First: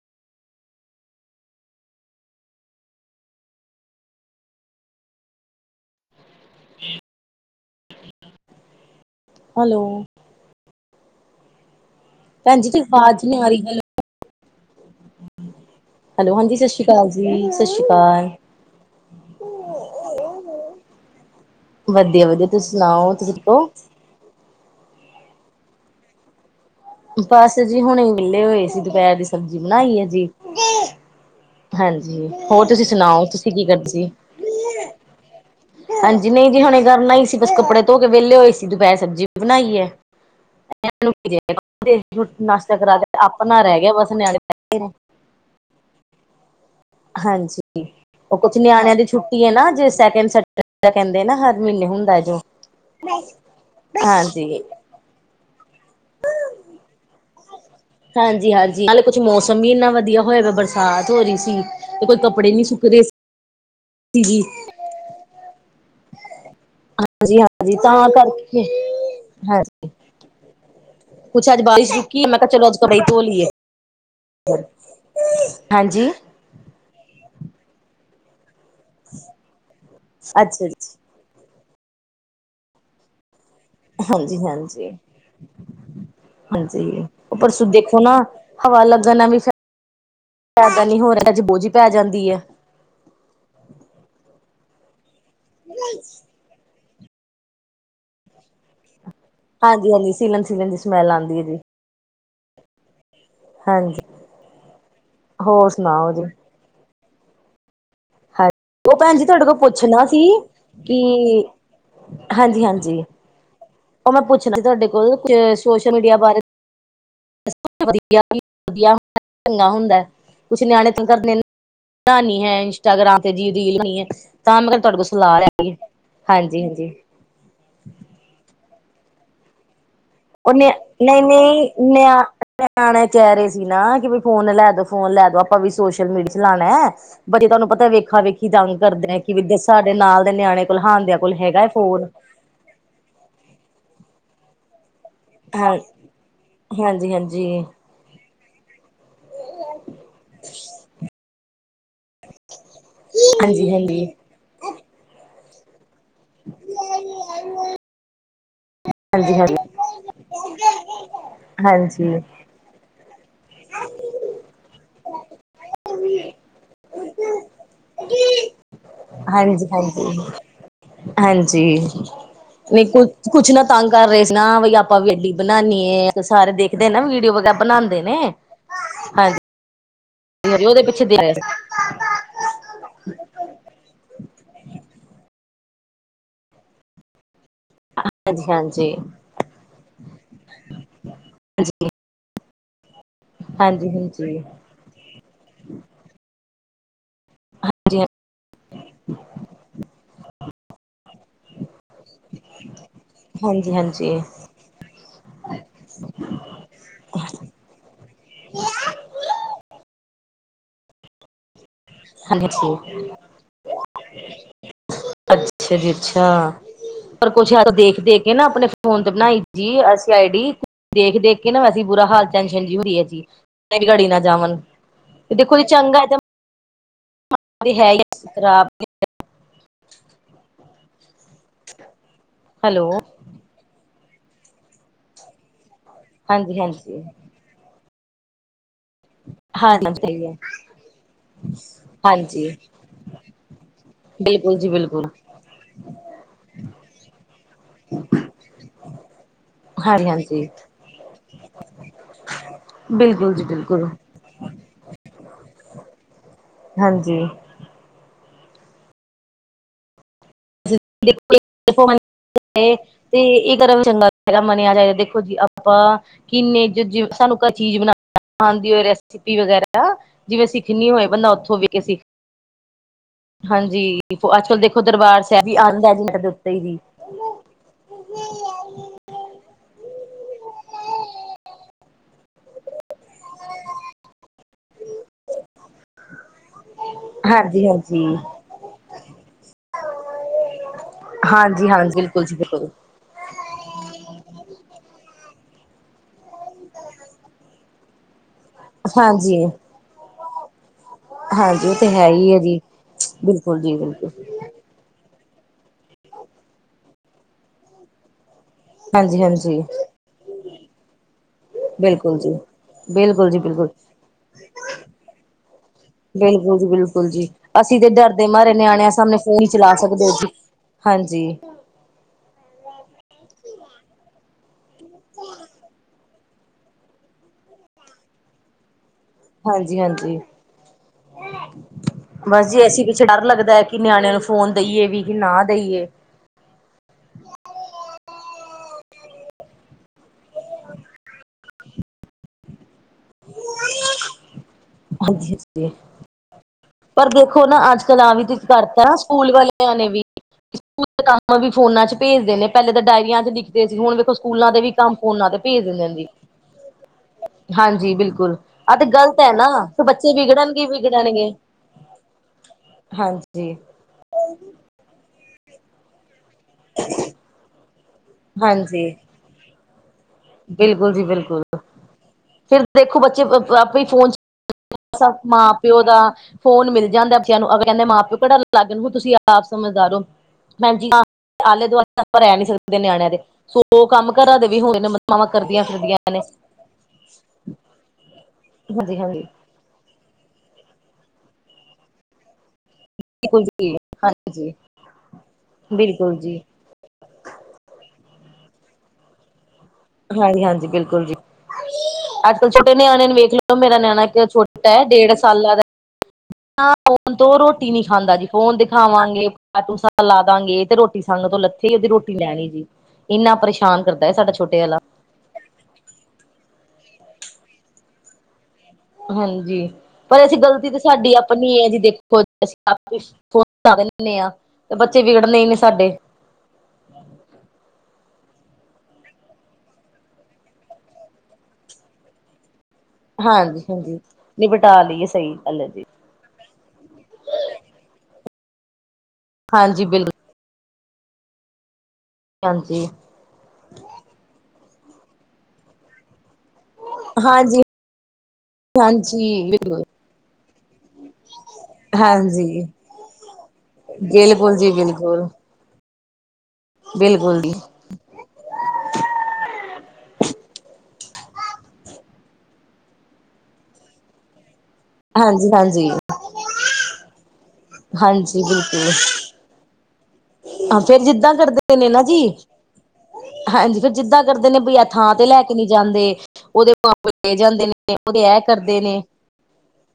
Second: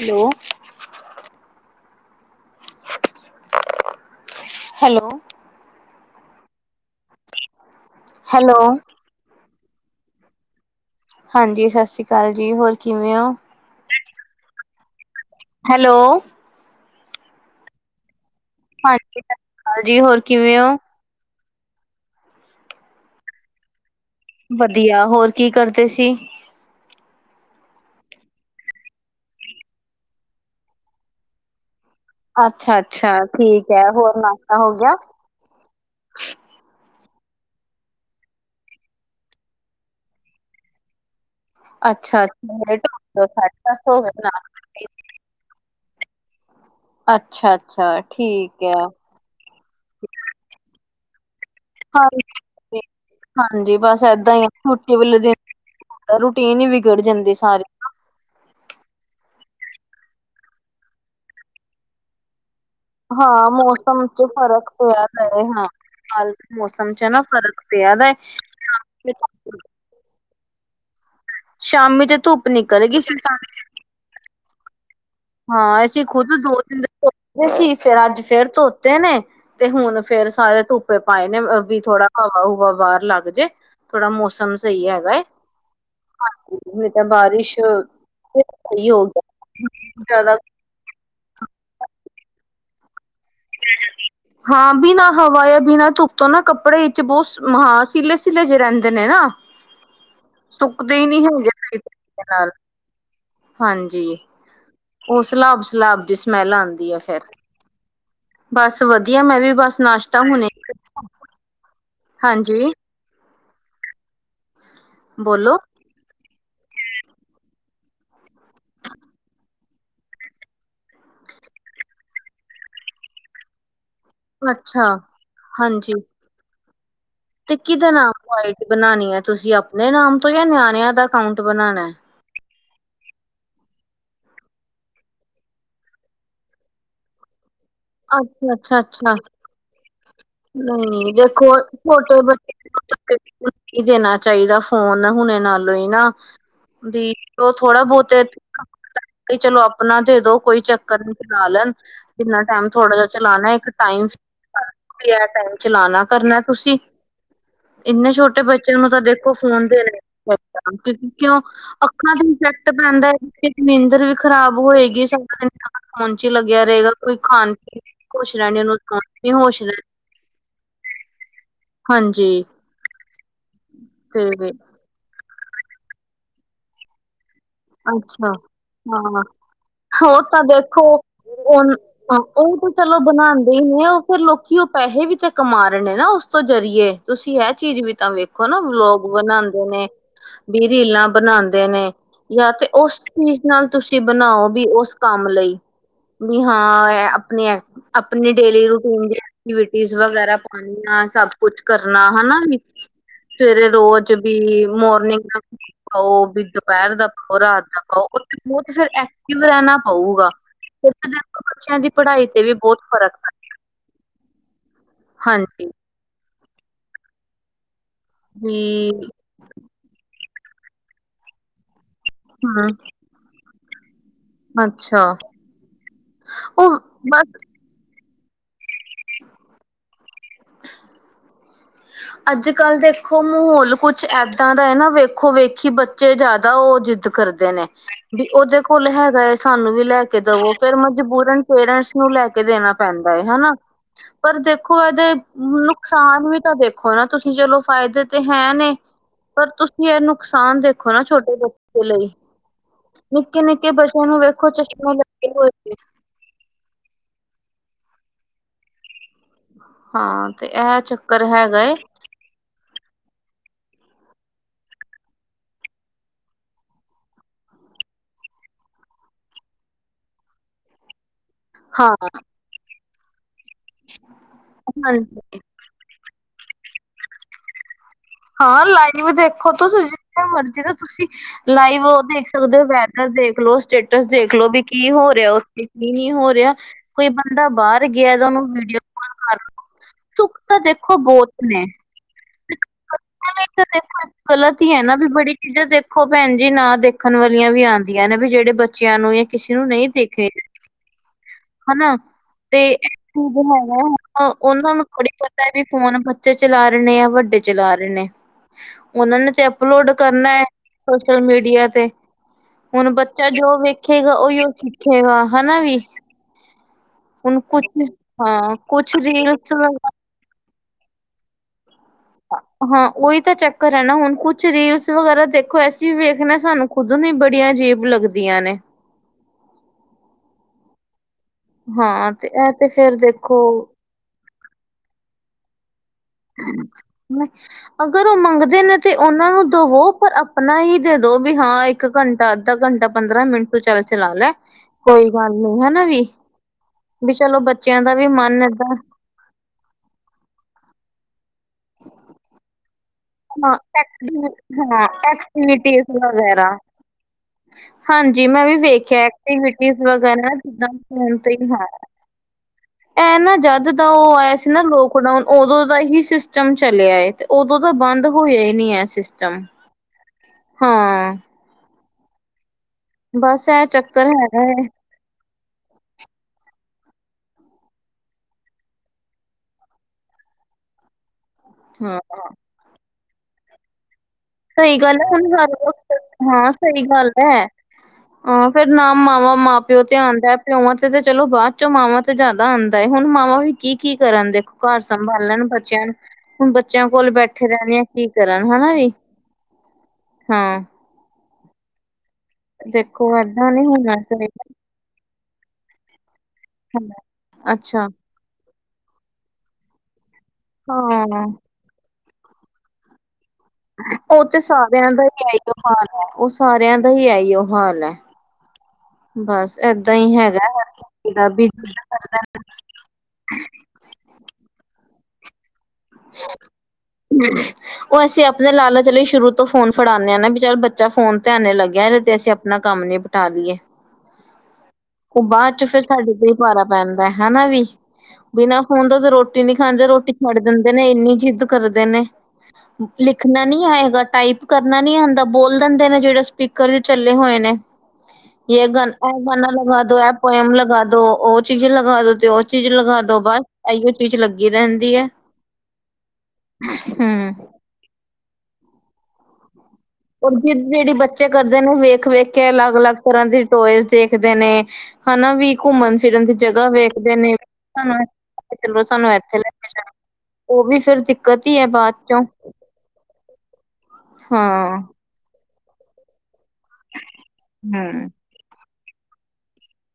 Hello. Hello. ਹਾਂਜੀ hello. Hello. ਹਾਂਜੀ ਸਤਿ ਸ਼੍ਰੀ ਅਕਾਲ ਜੀ, ਭੈਣ ਹੋਰ ਤੇ ਕਿਵੇਂ ਆਵਾਜ਼ ਹੋ? ਨੀ ਆ ਰਹੀ ਹੈਲੋ ਹੈਲੋ। ਹਾਂਜੀ ਸਤਿ ਸ਼੍ਰੀ ਅਕਾਲ ਜੀ ਸਤਿ ਸ਼੍ਰੀ ਅਕਾਲ। ਹਾਂਜੀ ਸਤਿ ਸ਼੍ਰੀ ਅਕਾਲ ਜੀ, ਹੋਰ ਕਿਵੇਂ ਹੋ? ਵਧੀਆ ਵਧੀਆ, ਤੁਸੀਂ ਸੁਣਾਓ ਤੁਸੀ ਠੀਕ ਓ? ਵਧੀਆ ਹੋਰ ਕੀ ਕਰਦੇ ਸੀ। ਬਸ ਜੀ ਹੁਣੇ ਵਿਹਲੇ ਹੋਏ ਸੀ, ਦੁਪਹਿਰ ਦੀ ਸਬਜ਼ੀ ਬਣਾਈ ਹੈ ਜੀ। ਹਾਂਜੀ, ਹੋਰ ਅੱਛਾ ਤੁਸੀਂ ਅੱਛਾ ਸੁਣਾਓ ਤੁਸੀਂ ਕੀ ਠੀਕ ਹੈ ਕਰ ਸੀ। ਹੋਰ ਨਾਸ਼ਤਾ ਹੋ ਗਿਆ ਹਾਂਜੀ, ਨਹੀਂ ਜੀ ਹੁਣ ਇਹ ਕਰਨਾ ਹੀ ਸੀ। ਬਸ ਕੱਪੜੇ ਧੋ ਕੇ ਵਿਹਲੇ ਹੋਏ ਸੀ, ਦੁਪਹਿਰ ਸਬਜ਼ੀ ਬਣਾਈ ਹੈ। ਅੱਛਾ ਨਾਸ਼ਤਾ ਮੇਰੇ ਕਰਾ ਦੇ ਢੋ ਆਪਣਾ ਸਾਢੇ ਦਸ ਰਹਿ ਗਿਆ ਹੋ ਬਸ ਗਏ ਨਾ ਨਿਆਣੇ। ਅੱਛਾ ਹਾਂਜੀ ਅੱਛਾ ਉਹ ਕੁਛ ਠੀਕ ਹੈ ਨਿਆਣਿਆਂ ਦੀ ਛੁੱਟੀ ਹੈ, ਨਾ ਜੇ ਸੈਕਿੰਡ ਸੈਟਰਡ ਦਾ ਪੈਂਦੇ ਆ। ਹਾਂਜੀ-ਹਾਂਜੀ, ਬਸ ਏਦਾਂ ਹੀ ਹਾਂਜੀ ਆ। ਵਲ ਰੂਟੀਨ ਹੀ ਵਿਗੜ ਜਾਂਦੇ ਸਾਰੇ, ਹਾਂਜੀ-ਹਾਂਜੀ ਨਾਲੇ ਕੁਛ ਮੌਸਮ ਵੀ ਇੰਨਾ ਵਧੀਆ ਹੋਇਆ, ਵਾ ਬਰਸਾਤ ਹੋ ਰਹੀ ਸੀ। ਓਤੇ ਕੋਈ ਕੱਪੜੇ ਨੀ ਸੁੱਕਦੇ। ਹਾਂ ਮੌਸਮ ਚ ਫ਼ਰਕ ਪਿਆ ਤੇ ਹੋਣਾ। ਹਾਲ ਮੌਸਮ ਚ ਹੈ ਨਾ ਫਰਕ ਪਿਆ ਵੈ, ਹਾਂ, ਕੁਛ ਅੱਜ ਬਾਰਿਸ਼ ਸ਼ਾਮੀ ਤੇ ਰੁਕੀ ਮੈਂ ਕਿਹਾ ਧੁੱਪ ਚਲੋ ਅਜ ਨਿਕਲ ਘਰੋ ਗਈ ਸੀ ਤੋਲੀਏ, ਸਾਰੀ। ਹਾਂ ਅਸੀਂ ਖੁੱਦ ਦੋ ਦਿਨ ਧੋਤੇ ਸੀ ਫੇਰ ਅੱਜ ਫੇਰ ਧੋ ਤੇ ਨੇ ਤੇ ਹੁਣ ਫੇਰ ਸਾਰੇ ਅੱਛਾ ਜੀ ਧੁੱਪੇ ਪਾਏ ਨੇ ਵੀ ਥੋੜਾ ਹਵਾ-ਹੁਵਾ ਬਾਹਰ ਲੱਗ ਜੇ। ਥੋੜਾ ਮੌਸਮ ਸਹੀ ਹਾਂਜੀ-ਹਾਂਜੀ। ਹੈਗਾ ਏ। ਹਾਂਜੀ, ਨਹੀਂ ਤਾਂ ਹਾਂਜੀ, ਬਾਰਿਸ਼ ਪਰਸੋਂ ਦੇਖੋ ਨਾ ਸਹੀ ਹੋ ਗਿਆ ਜ਼ਿਆਦਾ ਪੈਦਾ ਨੀ ਹੋ ਰਿਹਾ ਅਜੇ ਬੋਝੀ ਪੈ ਜਾਂਦੀ ਹੈ। ਹਾਂ ਬਿਨਾਂ ਹਵਾਏ ਬਿਨਾਂ ਧੁੱਪ ਤੋਂ ਨਾ ਕੱਪੜੇ ਚ ਬਹੁਤ ਹਾਂ ਸੀਲੇ ਸੀਲੇ ਜਿਹੇ ਰਹਿੰਦੇ ਨੇ ਨਾ, ਹਾਂਜੀ-ਹਾਂਜੀ ਸੀਲਨ-ਸੀਲਨ ਦੀ ਸੁੱਕਦੇ ਹੀ ਸਮੈਲ ਨਹੀਂ ਆਉਂਦੀ ਹੈ ਹੈਗੇ, ਜੀ ਸਹੀ ਤਰੀਕੇ ਨਾਲ ਹਾਂਜੀ, ਉਹ ਹੋਰ ਸਲਾਬ-ਸਲਾਬ ਸੁਣਾਓ ਦੀ ਜੀ। ਸਮੈਲ ਆਉਂਦੀ ਆ ਫੇਰ। ਬਸ ਹਾਂਜੀ, ਉਹ ਭੈਣ ਵਧੀਆ ਜੀ ਮੈਂ ਤੁਹਾਡੇ ਵੀ ਕੋਲ ਬਸ ਪੁੱਛਣਾ ਨਾਸ਼ਤਾ ਸੀ ਹੁਣੇ ਕਿ ਹਾਂਜੀ ਹਾਂਜੀ-ਹਾਂਜੀ, ਉਹ ਮੈਂ ਪੁੱਛਣਾ ਸੀ ਤੁਹਾਡੇ ਕੋਲ ਬੋਲੋ ਸੋਸ਼ਲ ਮੀਡੀਆ ਬਾਰੇ, ਅਸੀਂ ਵ ਵਧੀਆ ਚੰਗਾ ਹੁੰਦਾ, ਕੁਛ ਨਿਆਣੇ ਤ ਧਰੇ ਬਣਾਨੀ ਹੈ, ਇੰਸਟਾਗ੍ਰਾਮ ਤੇ ਜ ਰੀਲ ਬਣੀ ਹੈ। ਤਾਂ ਮੈਂ ਕਿਹਾ ਅੱਛਾ ਤੁਹਾਡੇ ਕੋਲ ਸਲਾਹ ਲੈਣੀ, ਹਾਂਜੀ ਹਾਂਜੀ-ਹਾਂਜੀ। ਤੇ ਕਿਹਦੇ ਨਾਮ ਪੁਆਇਟ ਬਣਾਉਣੀ ਹੈ, ਤੁਸੀਂ ਆਪਣੇ ਨਾਮ ਤੋਂ ਜਾਂ ਉਹ ਨਿ ਨਿਆਣਿਆਂ ਦਾ ਅਕਾਊਂਟ ਨਹੀਂ-ਨਹੀਂ, ਬਣਾਉਣਾ ਹੈ ਮੈ ਨਿਆਣੇ ਕਹਿ ਰਹੇ ਸੀ, ਨਾ ਕਿ ਵੀ ਫੋਨ ਲੈ ਦੋ ਫੋਨ ਲੈ ਦੋ ਆਪਾਂ ਵੀ ਸੋਸ਼ਲ ਮੀਡੀਆ ਚਲਾਉਣਾ ਏ। ਬੱਚੇ ਤੁਹਾਨੂੰ ਪਤਾ ਵੇਖਾ ਵੇਖੀ ਅੱਛਾ ਤੰਗ ਅੱਛਾ ਕਰਦੇ ਅੱਛਾ ਆ, ਕਿ ਸਾਡੇ ਨਾਲ ਦੇ ਨਿਆਣੇ ਕੋਲ ਹਾਂਨ ਦਿਆ ਕੋਲ ਹੈਗਾ ਫੋਨ, [inaudible] ਚਾਈਦਾ ਫੋਨ ਹੁਣੇ ਨਾਲੋਂ ਹਾਂ ਈ ਨਾ, ਵੀ ਹਾਂਜੀ ਹਾਂਜੀ ਉਹ ਥੋੜਾ ਬਹੁਤੇ ਚਲੋ ਆਪਣਾ ਦੇ ਦੋ ਕੋਈ ਚੱਕਰ ਨੀ ਚਲਾ ਲੈਣ ਜਿੰਨਾ ਟੇਮ ਥੋੜਾ ਜਿਹਾ ਚਲਾਣਾ ਹਾਂਜੀ ਇੱਕ ਹਾਂਜੀ ਟਾਈਮ ਹਾਂਜੀ ਟੇਮ ਚਲਾਣਾ ਕਰਨਾ ਤੁਸੀਂ, ਇੰਨੇ ਛੋਟੇ ਬੱਚ ਬੱਚੇ ਨੂੰ ਤਾਂ ਦੇਖੋ ਹਾਂਜੀ ਫੋਨ ਦੇ ਕਿਉਂਕਿ ਕਿਉਂ, ਅੱਖਾਂ ਹਾਂਜੀ ਤੇ ਇਫੈਕਟ ਪੈਂਦਾ ਐ ਨੀਂਦਰ ਵੀ ਖਰਾਬ ਹੋਏਗੀ, ਸਾਰ ਦਿਨ ਫੋਨ 'ਚ ਈ ਲੱਗਿਆ ਰਹੇਗਾ ਕੋਈ ਖਾਣ ਪੀਣ ਚ ਨੀ ਖੁਸ਼ ਰਹਿਣੇ ਉਹਨੂੰ ਨਹੀਂ ਹੋਸ਼ ਰਹਿ ਹਾਂਜੀ-ਹਾਂਜੀ। ਹਾਂਜੀ, ਹਾਂਜੀ ਨਈ ਕੁ ਕੁਛ ਨਾ ਤੰਗ ਕਰ ਰਹੇ ਸੀ ਨਾ ਤੇ ਬ ਆਪ ਆਪਾਂ ਵੀ ਏਡੀ ਬਣਾਣੀਏ, ਸਾਰੇ ਦੇਖਦੇ ਨਾ ਵੀਡੀਓ ਵਗੈਰਾ ਬਣਾਂਦੇ ਅੱਛਾ ਨੇ। ਹਾਂ ਹਾਂਜੀ ਹੋਰ ਤਾਂ ਦੇਖੋ ਉਹਦੇ ਪਿੱਛੇ ਦੇ ਹਾਂਜੀ ਹਾਂ ਉਹ ਤੇ ਚਲੋ ਬਣਾਂਦੇ ਈ ਨੇ ਉਹ ਫੇਰ ਲੋਕੀ ਉਹ ਪੈਹੇ ਵੀ ਤੇ ਕਮਾ ਰਹੇਣੇ ਨਾ ਉਸ ਤੋਂ ਜ਼ਰੀਏ। ਤੁਸੀਂ ਇਹ ਚੀਜ਼ ਵੀ ਤਾਂ ਵੇਖੋ ਨਾ ਹਾਂਜੀ ਵਲੋਗ ਬਣਾਂਦੇ ਨੇ, ਵੀ ਰੀਲਾਂ ਬਣਾਂਦੇ ਨੇ। ਯ ਤੇ ਉਸ ਚੀਜ਼ ਨਾਲ ਹਾਂਜੀ ਹਾਂਜੀ ਤੁਸੀਂ ਹਾਂਜੀ ਬਣਾਓ ਵੀ ਉਸ ਕੰਮ ਲਈ ਵੀ ਹਾਂ ਆ ਆਪ ਹਾਂਜੀ ਆਪਣੀ ਡੇਲੀ ਰੂਟੀਨ ਦੀ ਐਕਟੀਵਿਟੀ ਵਗੈਰਾ ਪਾਨੀਆ ਸਭ ਕੁਛ ਕਰਨਾ ਹਨਾ ਸਵੇਰੇ ਹਾਂਜੀ ਹਾਂਜੀ ਰੋਜ਼ ਵੀ ਮੋਰਨਿੰਗ ਉਹ ਉਹ ਵੀ ਦੁਪਹਿਰ ਦਾ ਉਹ ਰਾਤ ਦਾ ਪਾਓ ਉਥੇ ਬਹੁ ਤੇ ਫਿਰ ਐਕਟਿਵ ਰਹਿਣਾ ਪਊਗਾ। ਬੱਚਿਆਂ ਦੀ ਪੜ੍ਹਾਈ ਤੇ ਵੀ ਹਾਂਜੀ ਬਹੁਤ ਫ਼ਰਕ ਹਾਂਜੀ ਅੱਛਾ ਜੀ ਅੱਛਾ ਪਰ ਕੁਛ ਯਾਰ ਦੇਖ ਦੇਖ। ਨਾ ਆਪਣੇ ਵੀ ਫੋਨ ਤੇ ਬਣਾਈ ਜੀ, ਅਸੀਂ ਆਈ ਡੀ ਦੇਖ-ਦੇਖ ਕੇ ਨਾ ਅਸੀਂ ਬੁਰਾ ਹਾਲ ਟੇਸਨ ਹਮ ਜੀ ਹਦੀ ਐ ਜੀ ਮੈਂ ਵੀ ਘੜੀ ਨਾ ਜਾਵਣ ਅੱਛਾ ਤੇ ਦੇਖੋ ਜੀ ਚੰਗਾ ਤੇ ਉਹ ਬਸ [unintelligible] [inaudible] [inaudible] ਅੱਜ-ਕੱਲ੍ਹ ਹੈਲੋ ਦੇਖੋ ਮਾਹੌਲ ਕੁਛ ਏਦਾ ਦਾ ਐ ਨਾ ਵੇਖੋ ਵੇਖੀ ਬ ਬੱਚੇ ਜਿਆਦਾ ਹਾਂਜੀ ਉਹ ਹਾਂਜੀ ਜਿੱਦ ਕਰਦੇ ਨੇ। ਵੀ ਉਹਦੇ ਕੋਲ ਹੈਗਾ ਏ ਸਾਨੂੰ ਵੀ ਹਾਂਜੀ ਲੈ ਕੇ ਸਹੀ ਹੈ ਦਵੋ ਫੇਰ ਮਜਬੂਰਨ ਪੇਰੈਂਟਸ ਨੂੰ ਲੈ ਕੇ ਹਾਂਜੀ ਦੇਣਾ ਪੈਂਦਾ ਏ ਹਨਾ ਪਰ ਬਿਲਕੁਲ ਜੀ ਦੇਖੋ ਬਿਲਕੁਲ ਇਹਦੇ ਨੁਕਸਾਨ ਵੀ ਤਾਂ ਦੇਖੋ ਨਾ ਤੁਸੀ ਚਲੋ ਫਾਇਦੇ ਤੇ ਹੈ ਨੇ ਪਰ ਤੁਸੀ ਇਹ ਹਾਂਜੀ ਹਾਂਜੀ ਨੁਕਸਾਨ ਦੇਖੋ ਨਾ ਛੋਟੇ ਜ ਬੱਚੇ ਲਈ। ਬਿਲਕੁਲ ਜੀ ਨਿੱਕੇ-ਨਿੱਕੇ ਬਿਲਕੁਲ ਬੱਚਿਆਂ ਨੂੰ ਵੇਖੋ ਚਸ਼ਮੇ ਲ ਹਾਂਜੀ। ਹਾਂ ਤੇ ਇਹ ਚੱਕਰ ਹੈਗਾ ਏ। ਦੇਖੋ ਤੇ ਇਹ ਕਰ ਚੰਗਾ ਹੈਗਾ ਆ ਮਨ ਜਾਏਗ ਦੇਖੋ ਜੀ ਆਪਾਂ ਕਿੰਨੇ ਜਿਵੇਂ ਸਾਨੂੰ ਚੀਜ਼ ਬਣਾਦੀ ਓ ਰੈਸਿਪੀ ਵਗੈਰਾ ਜਿਵੇਂ ਸਿੱਖਣੀ ਹੋਏ ਬੰਦਾ ਏ ਹਾਂ ਸੀ ਹਾਂਜੀ ਅੱਜ-ਕੱਲ੍ਹ ਦੇਖੋ ਹਾਂਜੀ ਦਰਬਾਰ [unintelligible] ਹਾਂ ਲਾਈਵ ਦੇਖੋ ਤੁਸੀ ਜਿਨਾ ਮਰਜ਼ੀ ਦਾ ਤੁਸੀ ਲਾਈਵ ਦੇਖ ਸਕਦੇ ਓ ਵੈਦਰ ਦੇਖ ਲੋ, ਸਟੇਟਸ ਦੇਖ ਲੋ ਵੀ ਕੀ ਹੋ ਰਿਹਾ ਉੱਥੇ ਕੀ ਨੀ ਹੋ ਰਿਹਾ। ਕੋਈ ਬੰਦਾ ਹਾਂਜੀ ਬਾਹਰ ਹਾਂਜੀ ਗਿਆ ਤਾ ਉਹਨੂੰ ਵੀਡੀਓ ਕੋਲ ਕਰ ਲੋ। ਸੁਖ ਤਾਂ ਦੇਖੋ ਬਹੁਤ ਨੇ। ਹਾਂਜੀ ਬਿਲਕੁਲ ਜੀ ਬਿਲਕੁਲ। [inaudible] ਗਲਤ ਈ ਐ ਨਾ ਵੀ ਬੜੀ ਚੀਜ਼ਾਂ ਦੇਖੋ ਭੈਣ ਜੀ ਨਾ ਦੇਖਣ ਵਾਲੀਆ ਵੀ ਆਂਦੀਆ ਨਾ ਵੀ ਜਿਹੜੇ ਬੱਚੇ ਬੱਚਿਆਂ ਨੂੰ ਜਾਂ ਹਾਂਜੀ ਕਿਸੇ ਨੂੰ ਨਈ ਦੇਖੇ ਹਾਂਜੀ ਉਹ ਹਨਾ ਤੇ ਹੈ ਹੀ ਹੈ ਤੇ ਜੀ [inaudible] ਬਿਲਕੁਲ ਜੀ ਬਿਲਕੁਲ ਉਹਨਾਂ ਨੂੰ ਥੋੜੀ ਪਤਾ ਐ ਵੀ ਫੋਨ ਬੱਚੇ ਚਲਾ ਰਹੇ ਨੇ ਆ ਵੱਡੇ ਚਲਾ ਰੇ ਨੇ। ਉਹਨਾਂ ਹਾਂਜੀ ਨੇ ਤੇ ਹਾਂਜੀ ਅਪਲੋਡ ਕਰਨਾ ਸੋਸ਼ਲ ਮੀਡੀਆ ਤੇ। ਬਿਲਕੁਲ ਜੀ, ਹੁਣ ਬਿਲਕੁਲ ਬੱਚਾ ਜੀ, ਜੋ ਬਿਲਕੁਲ। ਵੇਖੇਗਾ ਉਹੀ ਉਹ ਸਿੱਖੇਗਾ ਹਨਾ ਵੀ। ਬਿਲਕੁਲ ਜੀ ਬਿਲਕੁਲ ਜੀ ਹੁਣ ਕੁਛ ਅਸੀ ਤੇ ਡਰਦੇ ਮਾਰੇ ਹਾਂ ਨਿਆਣਿਆ ਕੁਛ ਸਾਹਮਣੇ ਫੋਨ ਨੀ ਰੀਲਸ ਚਲਾ ਸਕਦੇ ਜੀ। ਹਾਂਜੀ। ਹਾ ਉਹੀ ਤਾ ਚੱਕਰ ਹੈ ਨਾ ਹੁਣ ਕੁਛ ਰੀਲਸ ਵਗੈਰਾ ਦੇਖੋ ਅਸੀ ਵੀ ਵੇਖਣਾ ਸਾਨੂੰ ਖ਼ੁਦ ਨੂੰ ਬੜੀਆ ਅਜੀਬ ਲੱਗਦੀਆ ਨੇ। ਹਾਂਜੀ-ਹਾਂਜੀ ਹਾਂ ਤੇ ਬਸ ਇਹ ਜੀ ਤੇ ਐਸੀ ਫੇਰ ਕੁਛ ਡਰ ਦੇਖੋ ਲੱਗਦਾ ਕਿ ਨਿਆਣਿਆਂ ਨੂੰ ਫੋਨ ਦਈਏ ਵੀ ਕਿ ਨਾ ਦੇਈਏ। [unintelligible] ਅਗਰ ਉਹ ਮੰਗਦੇ ਨੇ ਤੇ ਉਹਨਾ ਨੂੰ ਦਵੋ ਪਰ ਆਪਣਾ ਹੀ ਦੇ ਦੋ ਵੀ ਹਾ ਇੱਕ ਘੰਟਾ, ਅੱਧਾ ਘੰਟਾ, ਪੰਦਰਾਂ ਮਿੰਟ ਤੂੰ ਚੱਲ ਚਲਾ ਲੈ ਕੋਈ ਹਾਂਜੀ, ਗੱਲ ਨੀ ਹਾਂਜੀ। ਹਨਾ ਵੀ। ਪਰ ਵੀ ਚਲੋ ਦੇਖੋ ਨਾ ਬੱਚਿਆਂ ਅੱਜ ਦਾ ਕੱਲ ਆ ਵੀ ਮਨ ਚੀਜ਼ ਏਦਾਂ ਕਰਤਾ ਸਕੂਲ ਵਾਲਿਆ ਨੇ ਵੀ ਸਕੂਲ ਦਾ ਕੰਮ ਵੀ ਫੋਨਾਂ ਚ ਭੇਜਦੇ ਨੇ ਪਹਿਲੇ ਤਾਂ ਡਾਇਰੀਆ ਤੇ ਹਾਂ ਲਿਖਦੇ ਸੀ ਹੁਣ ਵੇਖੋ ਐਕਟੀਵਿ ਸਕੂਲਾ ਦੇ ਵੀ ਹਾਂ ਕੰਮ ਫੋਨਾਂ ਤੇ ਭੇਜ ਐਕਟੀਵਿਟੀਜ਼ ਦਿੰਦੇ ਨੇ ਜੀ। ਵਗੈਰਾ। ਹਾਂਜੀ ਬਿਲਕੁਲ ਮੈਂ ਵੀ ਆਹ ਤੇ ਵੇਖਿਆ ਗ਼ਲਤ ਹੈ ਨਾ ਐਕਟੀਵਿਟੀਜ਼ ਫੇਰ ਬੱਚੇ ਵਗੈਰਾ ਨਾ ਵਿਗੜਨਗੇ ਹੀ ਜਿੱਦਾਂ ਫੋਨ ਤੇ ਵਿਗੜਨਗੇ। ਹੀ ਹਾਂ। ਇਹ ਨਾ ਹਾਂਜੀ, ਜਦ ਦਾ ਉਹ ਆਇਆ ਸੀ ਨਾ ਲੋਕਡਾਊਨ ਉਦੋਂ ਦਾ ਹੀ ਸਿਸ ਟਮ ਚੱਲਿਆ ਹੈ ਤੇ ਉਦੋਂ ਦਾ ਬੰਦ ਹੋਇਆ ਹੀ ਨੀ ਹੈ ਹਾਂਜੀ। ਸਿਸਟਮ। ਬਿਲਕੁਲ ਜੀ ਹਾਂ ਬਿਲਕੁਲ ਫਿਰ ਦੇਖੋ ਬੱਚੇ ਬਸ ਇਹ ਆਪੇ ਈ ਚੱਕਰ ਫੋਨ ਚ ਹੈਗਾ ਹੈ। ਸਭ ਮਾਂ ਪਿਓ ਦਾ ਫੋਨ ਮਿਲ ਜਾਂਦਾ ਅੱਗੋਂ ਕਹਿੰਦੇ ਮਾਂ ਪਿਓ [unintelligible] ਲੱਗ ਤੁਸੀਂ ਆਪ ਸਮਝਦਾਰ ਓ ਹਾਜੀ। ਆਲੇ ਦੁਆਲੇ ਹਾਂ ਤਾ ਆਪਾ ਰਹਿ ਨੀ ਸਕਦੇ ਨਿਆਣਿਆ ਦੇ ਸੋ ਕੰਮ ਘਰਾਂ ਦੇ ਵੀ ਸਹੀ ਹੋਏ ਨੇ ਗੱਲ ਹੁਣ ਹੈ ਮਾਵਾਂ ਕਰਦੀਆਂ ਸਾਨੂੰ ਫਿਰਦੀਆਂ ਨੇ [unintelligible] ਹਾਂ ਸਹੀ ਗੱਲ ਹੈ, ਹਾਂ ਫੇਰ ਨਾ ਹਾਂਜੀ ਹਾਂਜੀ ਮਾਵਾ ਮਾਂ ਪਿਓ ਤੇ ਆਂਦਾ ਹੈ ਪਿਓ ਤੇ ਚਲੋ ਬਾਅਦ ਚੋ ਮਾਵਾਂ ਤੇ ਜਾਦਾ ਆਂ ਦਾ ਹੈ ਹੁਣ ਮਾਵਾ ਬਿਲਕੁਲ ਵੀ ਜੀ ਕੀ-ਕੀ ਕਰਨ ਹਾਂਜੀ ਦੇਖੋ ਘਰ ਸੰਭਾਲਣ ਬੱਚਿਆਂ ਨੂੰ ਬਿਲਕੁਲ ਜੀ ਹੁਣ ਬ ਚਿਆ ਕੋਲ ਬੈਠੇ ਰਹਿਣ ਯਾ ਕੀ ਕਰਨ ਹਨਾ ਵੀ। ਹਾਂ ਹਾਂਜੀ-ਹਾਂਜੀ ਬਿਲਕੁਲ ਜੀ ਅੱਜ ਕੱਲ ਛੋਟੇ ਨਿਆਣਿਆਂ ਦੇਖੋ ਨੂੰ ਵੇਖ ਏਦਾਂ ਲਓ ਨੀ ਮੇਰਾ ਹੋਣਾ ਨਿਆਣਾ ਇੱਕ ਚਾਹੀਦਾ ਬੇਟਾ ਡੇਢ ਸਾਲਾਂ ਦਾ ਬਿਨਾਂ ਫੋਨ ਤੋਂ ਰੋਟੀ ਨੀ ਅੱਛਾ ਖਾਂਦਾ ਜੀ ਫੋਨ ਦਿਖਾਵਾਂਗੇ। ਕਾਰਟੋਨ ਸਾਂ ਲਾ ਦਾਂਗੇ। ਤੇ ਰੋਟੀ ਹਾਂ ਸੰਗ ਤੋਂ ਲੱਥੀ ਅੱਧੀ ਰੋਟੀ ਲੈਣੀ ਜੀ ਇੰਨਾ ਪਰੇਸ਼ਾਨ। ਕਰਦਾ ਹੈ ਉਹ ਸਾਡਾ ਤੇ ਛੋਟੇ ਵਾਲਾ ਸਾਰਿਆਂ ਦਾ ਹੀ ਇਹੀਓ ਹਾਲ ਹੈ। ਉਹ ਸਾਰਿਆਂ ਦਾ ਹੀ ਇਹੀਓ ਹਾਲ ਹੈ। ਬਸ ਹਾਂਜੀ। ਏਦਾਂ ਹੀ ਪਰ ਇਹ 'ਚ ਹੈਗਾ ਹਰ ਗ਼ਲਤੀ ਤਾਂ ਕਿਸੇ ਸਾਡੀ ਦਾ ਵੀ ਆਪਣੀ ਹੈ ਜੀ। ਦੇਖੋ, ਅਸੀਂ ਧਰ ਦਿੰਦੇ ਆ। ਤੇ ਬੱਚੇ ਵਿਗੜਨ ਹੀ ਨੇ ਸਾਡੇ। ਹੂੰ। ਉਹ ਅਸੀਂ ਆਪਣੇ ਲਾਲਚ ਲਈ ਸ਼ੁਰੂ ਤੋਂ ਫੋਨ ਫੜਾਉਣੇ ਨਾ ਵੀ ਚਲ ਬੱਚਾ ਫੋਨ ਧਿਆਨੇ ਲੱਗਿਆ ਤੇ ਅਸੀਂ ਆਪਣਾ ਕੰਮ ਲਈਏ ਹਾਂਜੀ- ਹਾਂਜੀ ਨਿਪਟਾ ਲਈਏ ਉਹ ਸਹੀ ਬਾਅਦ ਗੱਲ ਚ ਹੈ ਫਿਰ ਜੀ। ਸਾਡੇ ਤੇ ਹੀ ਭਾਰਾ ਪੈਂਦਾ ਹਨਾ ਵੀ ਬਿਨਾਂ ਫੋਨ ਤੋਂ ਤੇ ਰੋਟੀ ਨੀ ਹਾਂਜੀ ਖਾਂਦੇ ਰੋਟੀ। ਬਿਲਕੁਲ ਛੱਡ ਦਿੰਦੇ ਨੇ ਇੰਨੀ ਜਿੱਦ ਕਰਦੇ ਨੇ। ਹਾਂਜੀ ਕਰਨਾ ਨੀ ਆਏ ਗਾ, ਟਾਈਪ ਕਰਨਾ ਨੀ ਆਉਂਦਾ, ਬੋਲ ਦਿੰਦੇ ਨੇ ਜਿਹੜੇ ਸਪੀਕਰ ਜੇ ਚੱਲੇ ਹੋਏ ਨੇ। ਹਾਂਜੀ ਯ ਗਾ ਇਹ ਹਾਂਜੀ ਗਾਨਾ ਲਗਾ ਬਿਲਕੁਲ ਦੋ, ਇਹ ਪੋਇਮ ਲਗਾ ਦੋ, ਉਹ ਚੀਜ਼ ਲਗਾ ਦੋ ਤੇ ਉਹ ਹਾਂਜੀ ਚੀਜ਼ ਲਗਾ ਦੋ ਬਸ। ਇਹੀਓ ਚੀਜ਼ ਲੱਗੀ ਬਿਲਕੁਲ ਜੀ ਰਹਿੰਦੀ ਹੈ। ਬਿਲਕੁਲ ਹਮ ਬਿਲਕੁਲ ਜੀ। ਔਰ ਜਿਹੜੇ -ਜਿਹੜੇ ਬੱਚੇ ਕਰਦੇ ਨੇ ਵੇਖ- ਵੇਖ ਕੇ ਅਲੱਗ- ਅਲੱਗ ਤਰ੍ਹਾਂ ਦੀ ਟੋਏਜ਼ ਦੇਖਦੇ ਨੇ। ਹਨਾ ਹਾਂਜੀ ਵੀ। ਹਾਂਜੀ ਘੁੰਮਣ- ਫਿਰਨ ਦੀ ਜਗ੍ਹਾ ਵੇਖਦੇ ਨੇ। ਹੋਲੇ, ਹਾਂਜੀ ਘੁੰਮਣ ਚਲੋ, ਬਿਲਕੁਲ ਸਾਨੂੰ ਇੱਥੇ ਲੈ ਕੇ ਚਲੋ। ਉਹ ਵੀ ਹਾਂ ਫੇਰ ਜਿੱਦਾਂ ਦਿੱਕਤ ਹੀ ਹੈ ਕਰਦੇ ਨੇ ਬਾਅਦ ਨਾ ਚੋਂ। ਜੀ ਹਾਂਜੀ। ਫੇਰ ਜਿੱਦਾਂ ਕਰਦੇ ਨੇ ਬਈ ਹਾਂ। ਇਹ ਥਾਂ ਤੇ ਲੈ ਕੇ ਨਹੀਂ ਜਾਂਦੇ। ਉਹਦੇ ਜਾਂਦੇ ਨੇ ਹਮ। ਉਹਦੇ ਇਹ ਕਰਦੇ ਨੇ।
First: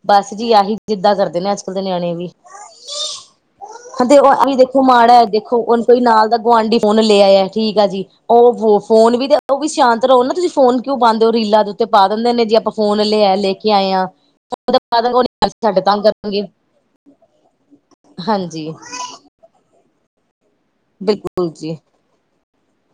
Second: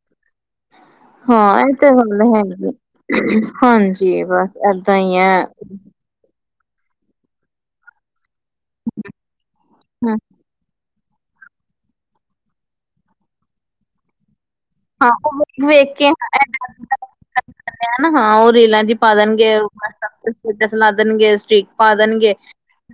ਬਸ ਜੀ ਆਹੀ। ਜਿੱਦਾਂ ਕਰਦੇ ਨੇ ਹਾਂ ਅੱਜ ਕੱਲ ਇਹ ਦੇ ਤੇ ਨਿਆਣੇ ਗੱਲ ਵੀ। ਹੈਗੀ ਹਾਂ, ਤੇ ਹਾਂਜੀ ਉਹ ਇਹ ਬਸ ਵੀ ਦੇਖੋ ਏਦਾਂ ਹੀ ਮਾੜਾ। ਹੈ। ਦੇਖੋ ਹੁਣ ਕੋਈ ਨਾਲ ਦਾ ਗੁਆਂਢੀ ਫੋਨ ਲਿਆਇਆ। ਠੀਕ ਆ ਜੀ। ਉਹ ਉਹੋ ਫੋਨ ਵੀ ਤੇ ਉਹ ਵੀ ਸ਼ਾਂਤ ਹਮ ਰਹੋ ਨਾ ਤੁਸੀਂ ਫੋਨ ਕਿਉਂ ਪਾਉਂਦੇ ਹੋ ਰੀਲਾ ਦੇ ਉੱਤੇ ਪਾ ਦਿੰਦੇ ਨੇ ਜੀ ਆਪਾਂ ਫੋਨ ਲੈ ਲੈ ਕੇ ਆਏ ਹਾਂ। ਹਾਂ, ਉਹ ਵੇਖ- ਸਾਡੇ ਵੇਖ ਤੰਗ ਕੇ ਕਰਨਗੇ ਦੇ ਨਾ ਹਾਂ। ਉਹ ਹਾਂਜੀ ਰੇਲਾਂ 'ਚ ਪਾ ਦੇਣਗੇ ਓ। ਸਟੇਟਸ ਲਾਦੇਨਗੇ, ਬਿਲਕੁਲ ਸਟ੍ਰੀਕ ਜੀ ਪਾਦੇਨਗੇ।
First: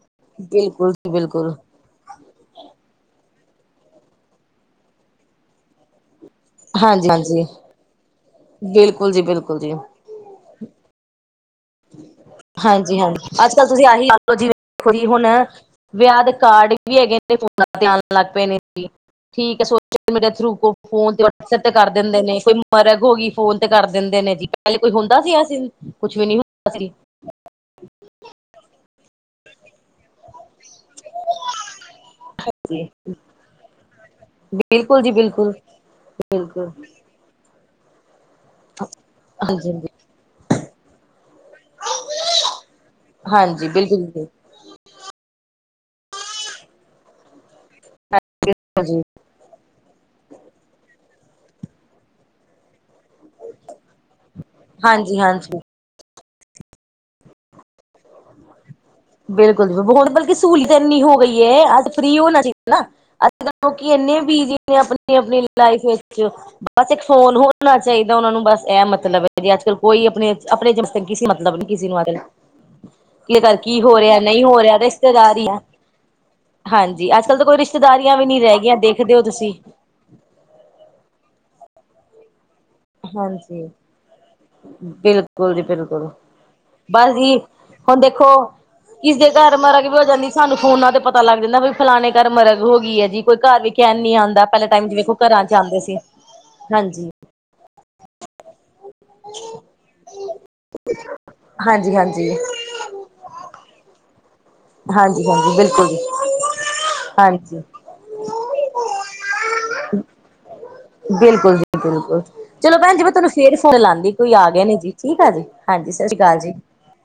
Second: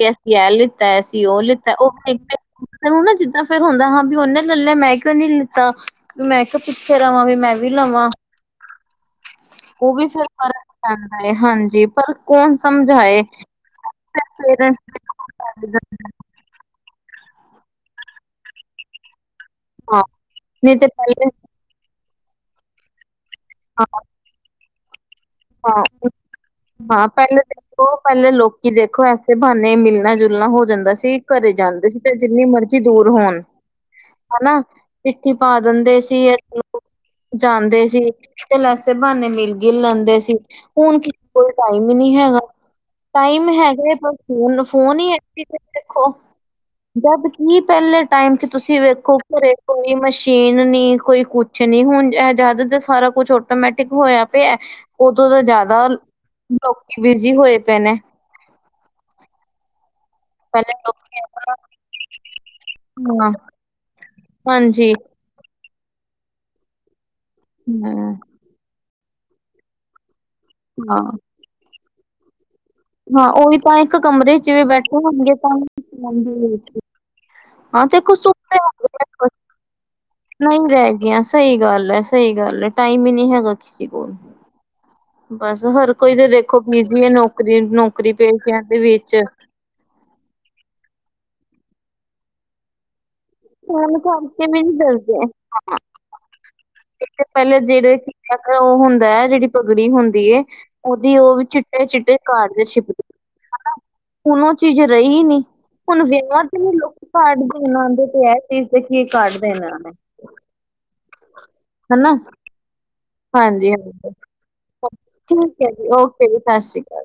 ਅਸੀਂ ਇਹ ਲਿੱਤਾ, ਬਿਲਕੁਲ ਜੀ ਅਸੀਂ ਉਹ ਬਿਲਕੁਲ ਲਿੱਤਾ, ਉਹ ਫੇਕਦੇ। ਤੈਨੂੰ ਨਾ ਜਿੱਦਾਂ ਫੇਰ ਹੁੰਦਾ ਹਾਂ ਵੀ ਉਹਨੇ ਲੈਲਿਆ ਮੈਂ ਕਿਉਂ ਨੀ ਲਿੱਤਾ ਵੀ ਮੈਂ। ਕਿਹਾ ਪਿੱਛੇ ਹਾਂਜੀ- ਰਵਾਂ ਹਾਂਜੀ, ਵੀ ਲਵਾਂ ਬਿਲਕੁਲ ਜੀ-ਬਿਲਕੁਲ ਜੀ। ਉਹ ਵੀ ਫਿਰ ਫਰਕ ਪੈਂਦਾ ਹੈ। ਹਾਂਜੀ। ਪਰ ਕੌਣ ਹਾਂਜੀ- ਸਮਝਾਏ। ਹਾਂਜੀ, ਅੱਜ ਕੱਲ ਤੁਸੀਂ ਆਹੀ ਲਓ ਜਿਵੇਂ ਵੇਖੋਂ ਜੀ ਹੁਣ ਪੇਰੈਂਟਸ ਵਿਆਹ ਕਾਰਡ। ਵੀ ਹੈਗੇ ਫੋਨ ਤੇ ਆਨ ਲੱਗ ਪਏ ਨੇ ਠੀਕ ਹੈ ਹਾਂ ਸੋਸ਼ਲ ਮੀਡੀਆ ਥਰੂ ਨਹੀਂ ਫੋਨ ਤੇ। ਪਹਿਲੇ ਸਿੱਧ ਕਰ ਦਿੰਦੇ ਨੇ। ਕੋਈ ਮਰਗ ਹੋ ਗਈ ਫੋਨ ਤੇ ਹਾਂ, ਕਰ ਦਿੰਦੇ ਨੇ ਜੀ। ਪਹਿਲੇ ਕੋਈ ਹੁੰਦਾ ਸੀ ਅਸੀਂ। ਹਾਂ, ਬ [unintelligible] ਹਾਂ, ਪਹਿਲੇ ਦੇਖੋ, ਪਹਿਲੇ ਲੋਕੀ ਦੇਖੋ, ਐਸੇ ਬਹਾਨੇ ਮਿਲਣਾ- ਜੁਲਣਾ ਹੋ ਜਾਂਦਾ ਸੀ। ਘਰੇ ਜਾਂਦੇ ਸੀ ਤੇ ਜਿੰਨੀ ਮਰਜ਼ੀ ਜੀ ਦੂਰ ਹੋਣ ਹਨਾ। ਬਿਲਕੁਲ ਜੀ ਚਿੱਠੀ ਬਿਲਕੁਲ, ਪਾ ਦਿੰਦੇ ਸੀ‌। ਬਿਲਕੁਲ ਜਾਂਦੇ ਸੀ। ਤੇ ਏਸੇ ਬਹਾਨੇ ਮਿਲ ਗਿਲ ਹਾਂਜੀ-ਹਾਂਜੀ। ਲੈਂਦੇ ਸੀ। ਹੁਣ ਕੀ। ਕੋਈ ਟਾਈਮ ਹੀ ਨਹੀਂ ਹੈਗਾ। ਟਾਈਮ ਹਾਂਜੀ ਹਾਂਜੀ ਹੈਗਾ ਬਿਲਕੁਲ ਪਰ ਫੋਨ- ਫੋਨ ਹੀ ਕਿੱਤੇ ਦੇਖੋ, ਜਦ ਕੀ ਪਹਿਲੇ ਟਾਈਮ 'ਚ ਤੁਸੀਂ ਜੀ, ਵੇਖੋ। ਘਰੇ ਕੋਈ ਮਸ਼ੀਨ ਨੀ ਕੋਈ ਕੁਛ ਨੀ ਹੁਣ ਇਹ ਜ਼ਿਆਦਾ ਦਾ ਸਾਰਾ ਕੁਛ। ਆਟੋਮੈਟਿਕ ਹੋਇਆ ਪਿਆ। ਉਦੋਂ ਤਾਂ ਹਾਂਜੀ-ਹਾਂਜੀ। ਜ਼ਿਆਦਾ ਲੋਕੀ ਬਿਜੀ ਹੋਏ ਪਏ ਨੇ। ਬਿਲਕੁਲ, ਹੁਣ ਬਲਕਿ ਸਹੂਲਤ ਪਹਿਲੇ ਇੰਨੀ ਹੋ ਲੋਕੀ ਗਈ ਹੈ। ਅੱਜ ਫਰੀ ਹੋਣਾ ਚਾਹੀਦਾ ਨਾ ਹਾਂ ਅੱਜ ਕੱਲ। ਲੋਕੀ ਇੰਨੇ ਬਿਜੀ ਨੇ ਹਾਂਜੀ ਆਪਣੀ- ਆਪਣੀ ਲਾਈਫ ਵਿੱਚ ਬਸ ਇੱਕ ਫੋਨ ਹੋਣ। ਹੋਣਾ ਚਾਹੀਦਾ ਹੂੰ ਉਹਨਾਂ ਨੂੰ ਬਸ ਇਹ ਮਤਲਬ ਹੈ ਵੀ ਅੱਜ ਕੱਲ ਕੋਈ ਆਪਣੇ- ਆਪਣੇ ਜਿਮਸਗ ਹਾਂ, ਕਿਸੀ ਮਤਲਬ ਨੀ ਕਿਸੇ ਨੂੰ। ਹਾਂ। ਘਰ ਉਹੀ ਤਾਂ ਕੀ ਇੱਕ ਹੋ ਰਿਹਾ, ਕਮਰੇ ਨਹੀਂ ਚ ਹੋ ਵੀ ਰਿਹਾ ਤੇ ਬੈਠੇ ਹੋਣਗੇ ਰਿਸ਼ਤੇਦਾਰ ਹੀ, ਤਾਂ ਹਾਂਜੀ। ਅੱਜ ਕੱਲ ਤਾਂ ਕੋਈ ਰਿਸ਼ ਹਾਂ ਤੇ ਕੁ ਰਿਸ਼ਤੇਦਾਰੀਆਂ ਵੀ ਨਹੀਂ ਸੁੱਤੇ ਰਹਿ ਗਈਆਂ ਦੇਖਦੇ ਹੋ ਹੋਣਗੇ ਤੁਸੀਂ। ਨਹੀਂ ਰਹਿ ਗਈਆਂ। ਸਹੀ ਗੱਲ ਹੈ, ਸਹੀ ਗੱਲ ਹੈ। ਟਾਈਮ ਹੀ ਨਹੀਂ ਹੈਗਾ ਹਾਂਜੀ ਕਿਸੇ ਕੋਲ। ਬਿਲਕੁਲ ਜੀ, ਬਸ ਹਰ ਬਿਲਕੁਲ ਕੋਈ ਤੇ ਦੇਖੋ ਬਿਜੀ ਹੈ ਬਸ ਜੀ ਨੌਕਰੀ ਹੁਣ ਨੌਕਰੀ ਦੇਖੋ ਪੇਸ਼ਿਆਂ ਦੇ ਵਿੱਚ ਕਿਸਦੇ ਘਰ। ਮਰਗ ਵੀ ਹੋ ਜਾਂਦੀ ਸਾਨੂੰ ਫੋਨਾ ਤੇ ਪਤਾ ਲੱਗ ਜਾਂਦਾ ਵੀ ਫਲਾਣੇ ਘਰ ਮਰਗ ਹੋ ਗਈ ਹੈ ਜੀ। ਕੋਈ ਘਰ ਵੀ ਫੋਨ ਕਹਿਣ ਨੀ ਆਉਂਦਾ, ਕਰਕੇ ਵੀ ਪਹਿਲੇ ਨੀ ਟਾਈਮ ਚ ਵੇਖੋ ਘਰਾਂ 'ਚ ਆਉਂਦੇ ਸੀ, ਹਾਂਜੀ। ਇਸ ਪਹਿਲਾਂ ਜਿਹੜੇ ਉਹ ਹੁੰਦਾ ਹੈ, ਜਿਹੜੀ ਪਗੜੀ ਹੁੰਦੀ। ਉਹਦੀ ਉਹ ਹਾਂਜੀ ਚਿੱਟੇ-ਚਿੱਟੇ ਹਾਂਜੀ ਕਟਦੇ ਛਿਪਦੇ ਹਨਾ ਹੁਣ ਉਹ। ਚੀਜ਼ ਰਹੀਂ ਹਾਂਜੀ ਨੀਂ। ਹਾਂਜੀ ਬਿਲਕੁਲ ਜੀ ਹੁਣ ਵਿਆਹਾ ਤੇ ਵੀ ਲੋਕ ਕਾਡ ਹਾਂਜੀ ਦੇਣ ਆ ਦੇ ਤੇ ਹੈ, ਦੇਖਦੇ ਕੀ ਕਾਡ ਦੇਣਾ ਹੈ। ਬਿਲਕੁਲ ਜੀ, ਹਨਾ, ਬਿਲਕੁਲ ਚਲੋ ਭੈਣ ਜੀ ਮੈਂ। ਤੁਹਾਨੂੰ ਫੇਰ ਫੋਨ ਹਾਂਜੀ-ਹਾਂਜੀ, ਲਾਉਂਦੀ ਕੋਈ ਆ ਗਿਆ, ਨੀ ਜੀ ਠੀਕ ਆ ਜੀ ਹੈ ਹਾਂਜੀ, ਸਾਸਰੀ ਓਕੇ ਕਾਲ ਜੀ। ਸਤਿ ਸ਼੍ਰੀ ਅਕਾਲ।